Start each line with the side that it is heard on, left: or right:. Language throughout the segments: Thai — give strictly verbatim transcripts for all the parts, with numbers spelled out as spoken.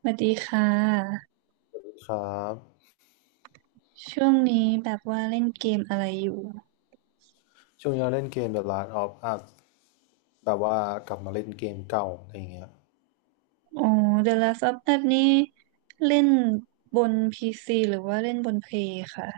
right: สวัสดีค่ะ
left: ครับ
right: ช่วงนี้แบบว่าเล่นเกมอะไรอยู่
left: ช่วงนี้เราเล่นเกมแบบ Last of Us แบบว่ากลับมาเล่นเกมเก่าอะไรอย่างเงี้ย
right: อ๋อ The Last of Us นี่เล่นบน พี ซี หรือว่าเล่นบนเพลย์ค่ะ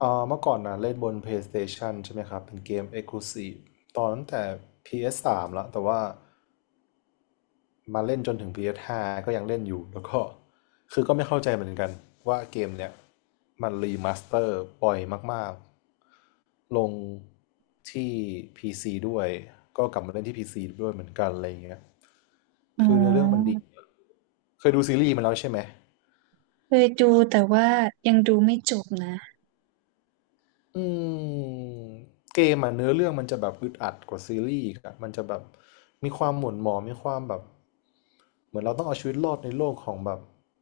left: เอ่อเมื่อก่อนนะเล่นบน PlayStation ใช่ไหมครับเป็นเกม Exclusive ตอนตั้งแต่ พี เอส สาม แล้วแต่ว่ามาเล่นจนถึง พี เอส ไฟว์ ก็ยังเล่นอยู่แล้วก็คือก็ไม่เข้าใจเหมือนกันว่าเกมเนี้ยมันรีมาสเตอร์ปล่อยมากๆลงที่ พี ซี ด้วยก็กลับมาเล่นที่ พี ซี ด้วยเหมือนกันอะไรอย่างเงี้ย
right: อ๋อ
left: คือเนื้อเรื่องมันดีเคยดูซีรีส์มันแล้วใช่ไหม
right: เคยดูแต่ว่ายังดูไม่จบนะ
left: อืมเกมอ่ะเนื้อเรื่องมันจะแบบอึดอัดกว่าซีรีส์อีกอ่ะมันจะแบบมีความหม่นหมองมีความแบบเหมือนเราต้องเอาชีวิตรอดในโลกของแบบ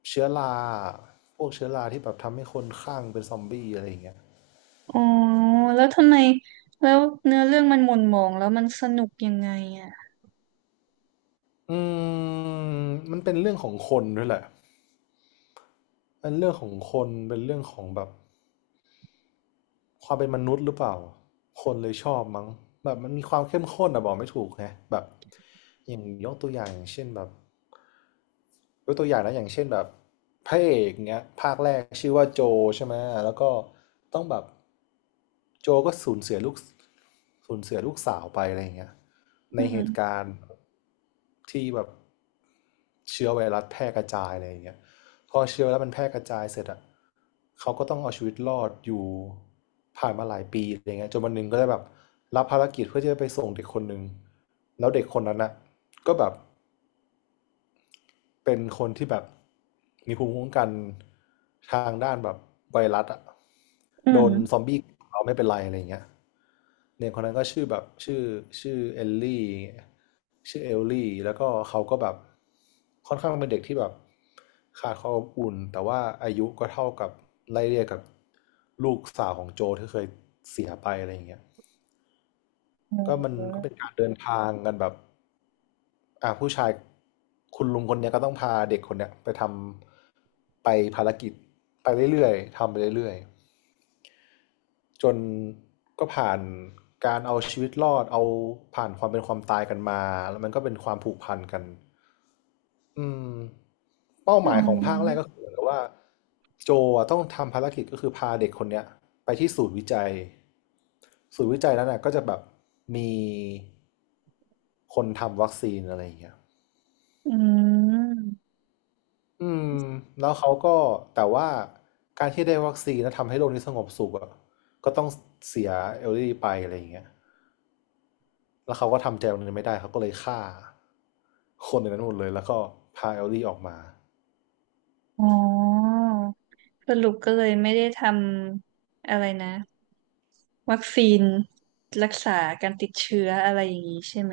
left: เชื้อราพวกเชื้อราที่แบบทำให้คนคลั่งเป็นซอมบี้อะไรอย่างเงี้ย
right: อ๋อแล้วทำไมแล้วเนื้อเรื่องมันหม่นหมองแล้วมันสนุกยังไงอ่ะ
left: อืมมันเป็นเรื่องของคนด้วยแหละเป็นเรื่องของคนเป็นเรื่องของแบบความเป็นมนุษย์หรือเปล่าคนเลยชอบมั้งแบบมันมีความเข้มข้นอะบอกไม่ถูกไงแบบอย่างยกตัวอย่างอย่างเช่นแบบ ยกตัวอย่างนะอย่างเช่นแบบพระเอกเนี้ยภาคแรกชื่อว่าโจใช่ไหมแล้วก็ต้องแบบโจก็สูญเสียลูกสูญเสียลูกสาวไปอะไรอย่างเงี้ยใน
right: อื
left: เหตุ
right: ม
left: การณ์ที่แบบเชื้อไวรัสแพร่กระจายอะไรอย่างเงี้ยพอเชื้อไวรัสมันแพร่กระจายเสร็จอ่ะเขาก็ต้องเอาชีวิตรอดอยู่ผ่านมาหลายปีอะไรเงี้ยจนวันหนึ่งก็ได้แบบรับภารกิจเพื่อที่จะไปส่งเด็กคนหนึ่งแล้วเด็กคนนั้นอ่ะก็แบบ เป็นคนที่แบบมีภูมิคุ้มกันทางด้านแบบไวรัสอะ
right: อื
left: โดนซอม
right: ม
left: บี้เราไม่เป็นไรอะไรอย่างเงี้ยเด็กคนนั้นก็ชื่อแบบชื่อชื่อเอลลี่ชื่อเอลลี่แล้วก็เขาก็แบบค่อนข้างเป็นเด็กที่แบบขาดความอบอุ่นแต่ว่าอายุก็เท่ากับไล่เรียกกับลูกสาวของโจที่เคยเสียไปอะไรอย่างเงี้ย
right: อ
left: ก็มันก็
right: ื
left: เป็นการเดินทางกันแบบอ่าผู้ชายคุณลุงคนเนี้ยก็ต้องพาเด็กคนเนี้ยไปทำไปภารกิจไปเรื่อยๆทำไปเรื่อยๆจนก็ผ่านการเอาชีวิตรอดเอาผ่านความเป็นความตายกันมาแล้วมันก็เป็นความผูกพันกัน อืมเป้า
right: อ
left: ห
right: อ๋
left: มายของภาคแรก
right: อ
left: ก็คือเหมือนกับว่าโจอะต้องทำภารกิจก็คือพาเด็กคนเนี้ยไปที่ศูนย์วิจัยศูนย์วิจัยนั้นน่ะก็จะแบบมีคนทำวัคซีนอะไรอย่างเงี้ย
right: อืม
left: อืมแล้วเขาก็แต่ว่าการที่ได้วัคซีนแล้วทำให้โลกนี้สงบสุขอ่ะก็ต้องเสียเอลลี่ไปอะไรอย่างเงี้ยแล้วเขาก็ทำใจตรงนี้ไม่ได้เขาก็เลยฆ่าคนในนั้นหมดเลยแล้วก็พาเอลลี่ออกมา
right: อ๋อสรุปก็เลยไม่ได้ทำอะไรนะ วัคซีนรักษาการติดเชื้ออะไรอย่างนี้ใช่ไหม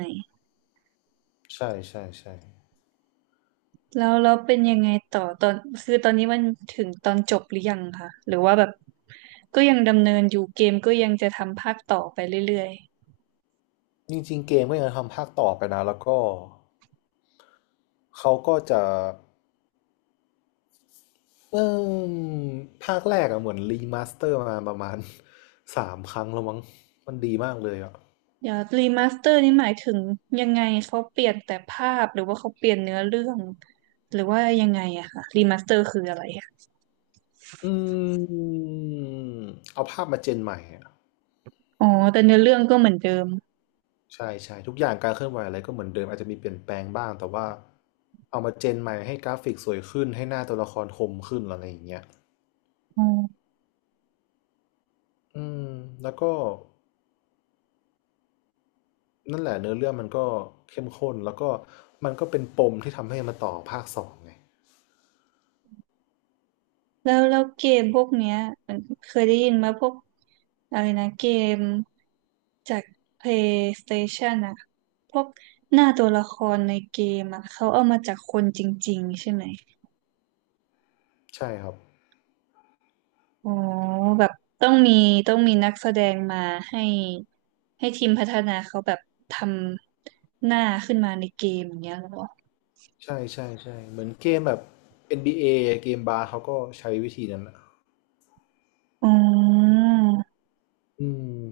left: ใช่ใช่ใช่
right: แล้วแล้วเป็นยังไงต่อตอนคือตอนนี้มันถึงตอนจบหรือยังคะหรือว่าแบบก็ยังดำเนินอยู่เกมก็ยังจะทำภาคต่อไปเรื่อยๆ
left: จริงๆเกมก็ยังทำภาคต่อไปนะแล้วก็เขาก็จะเอมภาคแรกอะเหมือนรีมาสเตอร์มาประมาณ สามครั้งแล้วมั้งมันดีมากเลยอะ
right: เดี๋ยวรีมาสเตอร์นี่หมายถึงยังไงเขาเปลี่ยนแต่ภาพหรือว่าเขาเปลี่ยนเนื้อเรื่องหรือว่ายังไงอะคะรีมาสเตอร์คืออะไรอะ
left: อืมเอาภาพมาเจนใหม่อะ
right: อ๋อแต่เนื้อเรื่องก็เหมือนเดิม
left: ใช่ใช่ทุกอย่างการเคลื่อนไหวอะไรก็เหมือนเดิมอาจจะมีเปลี่ยนแปลงบ้างแต่ว่าเอามาเจนใหม่ให้กราฟิกสวยขึ้นให้หน้าตัวละครคมขึ้นอะไรอย่างเงี้ย
right: อ๋อ
left: อืมแล้วก็ นั่นแหละเนื้อเรื่องมันก็เข้มข้นแล้วก็มันก็เป็นปมที่ทำให้มาต่อภาคสองไง
right: แล้วแล้วเกมพวกเนี้ยมันเคยได้ยินมาพวกอะไรนะเกม จาก PlayStation อะพวกหน้าตัวละครในเกมอะเขาเอามาจากคนจริงๆใช่ไหม
left: ใช่ครับ
right: อ๋อแบบต้องมีต้องมีนักแสดงมาให้ให้ทีมพัฒนาเขาแบบทำหน้าขึ้นมาในเกมอย่างเงี้ยเหรอ
left: ใช่ใช่ใช่เหมือนเกมแบบ เอ็น บี เอ เอเกมบาร์เขาก็ใช้วิธีนั้นนะ
right: อ๋อ
left: อืม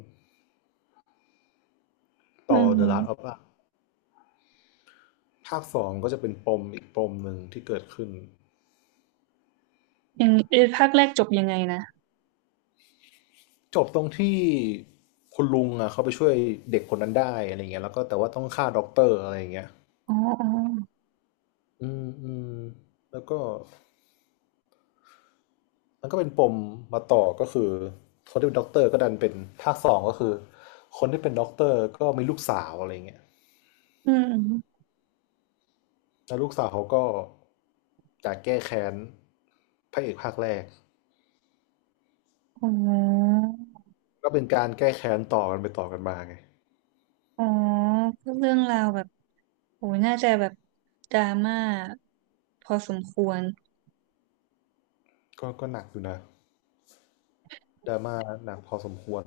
right: อื
left: ต่อ The Last of
right: ม
left: Us ภาคสองก็จะเป็นปมอีกปมหนึ่งที่เกิดขึ้น
right: อย่างเอ่อภาคแรกจบยังไงนะ
left: จบตรงที่คุณลุงอ่ะเขาไปช่วยเด็กคนนั้นได้อะไรเงี้ยแล้วก็แต่ว่าต้องฆ่าด็อกเตอร์อะไรเงี้ย
right: อ๋ออ๋อ
left: อืมอืมแล้วก็ มันก็เป็นปมมาต่อก็คือคนที่เป็นด็อกเตอร์ก็ดันเป็นภาคสองก็คือคนที่เป็นด็อกเตอร์ก็มีลูกสาวอะไรเงี้ย
right: อืม
left: แล้วลูกสาวเขาก็อยากแก้แค้นพระเอกภาคแรก
right: อมอ๋อ
left: ก็เป็นการแก้แค้นต่อกันไปต่อกันมาไง
right: อ๋อก็เรื่องราวแบบโหน่าจะแบบดราม่าพอสมควร
left: ก็ก็หนักอยู่นะดราม่าหนักพอสมควร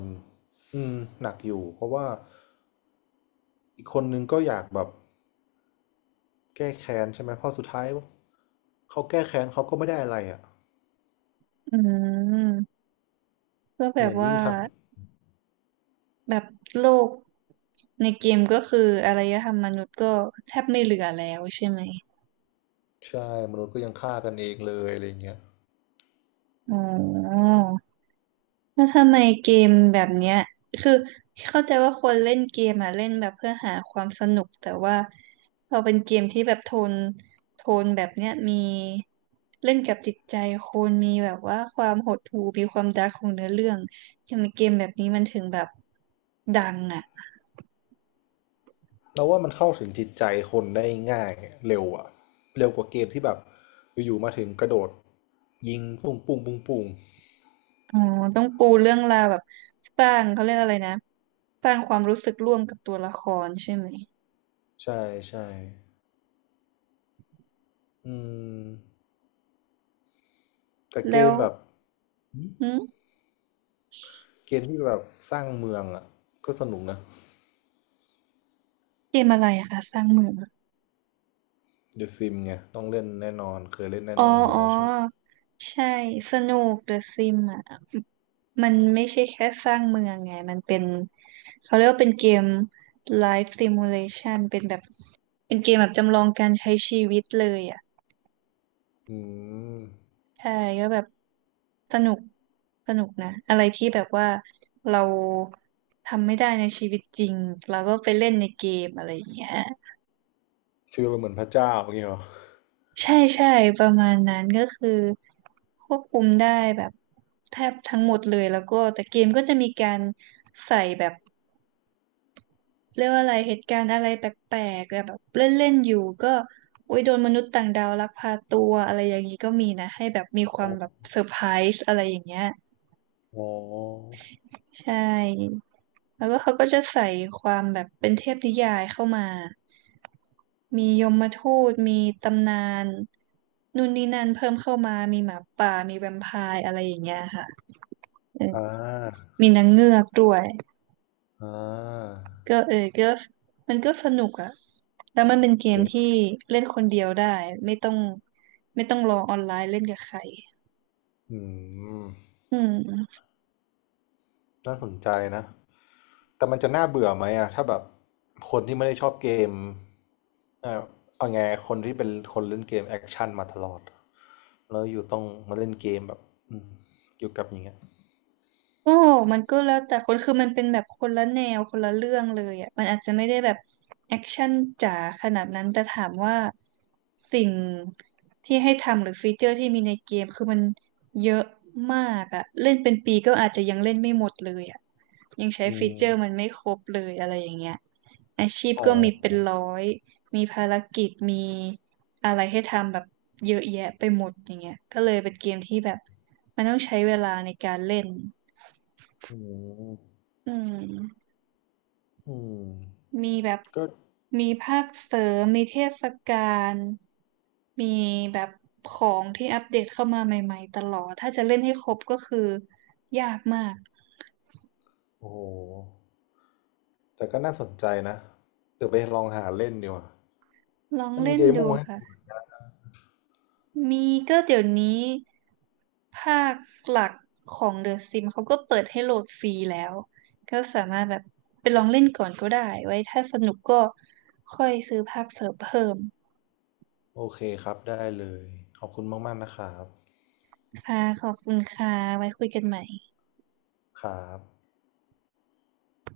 left: อืมหนักอยู่เพราะว่าอีกคนนึงก็อยากแบบแก้แค้นใช่ไหมเพราะสุดท้ายเขาแก้แค้นเขาก็ไม่ได้อะไรอ่ะ
right: อืมก็แบ
left: เห
right: บ
left: มือน
right: ว่า
left: ยิ่งทำ
right: แบบโลกในเกมก็คืออารยธรรมมนุษย์ก็แทบไม่เหลือแล้วใช่ไหม
left: ใช่มนุษย์ก็ยังฆ่ากันเองเลยอะไรเงี้ย
right: อ๋อ แล้วทำไมเกมแบบเนี้ยคือเข้าใจว่าคนเล่นเกมอ่ะเล่นแบบเพื่อหาความสนุกแต่ว่าพอเป็นเกมที่แบบโทนโทนแบบเนี้ยมีเล่นกับจิตใจคนมีแบบว่าความหดหู่มีความดาร์กของเนื้อเรื่องทำไมเกมแบบนี้มันถึงแบบดังอ่ะ
left: เราว่ามันเข้าถึงจิตใจคนได้ง่ายเร็วอะเร็วกว่าเกมที่แบบอยู่ๆมาถึงกระโดดยิงปุ้งปุ้งปุ้งปุ้ง
right: อ๋อต้องปูเรื่องราวแบบสร้างเขาเรียกอะไรนะสร้างความรู้สึกร่วมกับตัวละครใช่ไหม
left: ใช่ใช่อืมแต่เก
right: แล้
left: ม
right: ว
left: แบบ
right: หึ
left: เกมที่แบบสร้างเมืองอะก็สนุกนะ
right: เกมอะไรอะคะสร้างเมือง
left: เดอะซิมไงต้องเล่นแน่นอนเคยเล่นแน่
right: อ๋อ
left: นอนอยู่
right: อ๋อ
left: แล้วใช่ไหม
right: ใช่สนุกเดอะซิมอ่ะมันไม่ใช่แค่สร้างเมืองไงมันเป็นเขาเรียกว่าเป็นเกม Life Simulation เป็นแบบเป็นเกมแบบจำลองการใช้ชีวิตเลยอ่ะ
left: อืม
right: ใช่ก็แบบสนุกสนุกนะอะไรที่แบบว่าเราทำไม่ได้ในชีวิตจริงเราก็ไปเล่นในเกมอะไรอย่างเงี้ย
left: ฟีลเหมือนพระเจ้าอย่างเงี้ยเหรอ
right: ใช่ใช่ประมาณนั้นก็คือควบคุมได้แบบแทบทั้งหมดเลยแล้วก็แต่เกมก็จะมีการใส่แบบเรียกว่าอะไรเหตุการณ์อะไรแปลกๆแบบเล่นๆอยู่ก็โอ้ยโดนมนุษย์ต่างดาวลักพาตัวอะไรอย่างนี้ก็มีนะให้แบบมีความ
left: อ
right: แบบเซอร์ไพรส์อะไรอย่างเงี้ย
left: ๋อ
right: ใช่แล้วก็เขาก็จะใส่ความแบบเป็นเทพนิยายเข้ามา มียมทูตมีตำนานนู่นนี่นั่นเพิ่มเข้ามามีหมาป่ามีแวมไพร์อะไรอย่างเงี้ยค่ะเออ
left: อออ่า
right: มีนางเงือกด้วย
left: อ่า
right: ก็เออก็มันก็สนุกอะแล้วมันเป็นเกม
left: เด็ก
right: ที่เล่นคนเดียวได้ไม่ต้องไม่ต้องรอออนไลน์เล่นกับใคร
left: อืม
right: อืม
left: น่าสนใจนะแต่มันจะน่าเบื่อไหมอะถ้าแบบคนที่ไม่ได้ชอบเกมเอ่อเอาไงคนที่เป็นคนเล่นเกมแอคชั่นมาตลอดแล้วอยู่ต้องมาเล่นเกมแบบอืมอยู่กับอย่างเงี้ย
right: โอ้มันก็แล้วแต่คนคือมันเป็นแบบคนละแนวคนละเรื่องเลยอ่ะมันอาจจะไม่ได้แบบแอคชั่นจ๋าขนาดนั้นแต่ถามว่าสิ่งที่ให้ทำหรือฟีเจอร์ที่มีในเกมคือมันเยอะมากอ่ะ เล่นเป็นปีก็อาจจะยังเล่นไม่หมดเลยอ่ะยังใช้
left: อื
right: ฟี
left: ม
right: เจอร์มันไม่ครบเลยอะไรอย่างเงี้ยอาชีพ
left: อ๋
right: ก็มีเป็น
left: อ
right: ร้อยมีภารกิจมีอะไรให้ทำแบบเยอะแยะไปหมดอย่างเงี้ยก็เลยเป็นเกมที่แบบมันต้องใช้เวลาในการเล่น
left: อืม
right: อืม
left: อืม
right: มีแบบ
left: ก็
right: มีภาคเสริมมีเทศกาลมีแบบของที่อัปเดตเข้ามาใหม่ๆตลอดถ้าจะเล่นให้ครบก็คือยากมาก
left: โอ้โหแต่ก็น่าสนใจนะเดี๋ยวไปลองหาเล่นดีกว่า
right: ลอง
left: มันมี
right: เล่น
left: เดโม
right: ดู
left: ให้
right: ค่ะมีก็เดี๋ยวนี้ภาคหลักของ The Sims เขาก็เปิดให้โหลดฟรีแล้วก็สามารถแบบไปลองเล่นก่อนก็ได้ไว้ถ้าสนุกก็ค่อยซื้อภาคเสริมเพิ่ม
left: โอเคครับได้เลยขอบคุณมากๆนะครับ
right: ค่ะขอบคุณค่ะไว้คุยกันใหม่
left: ครับ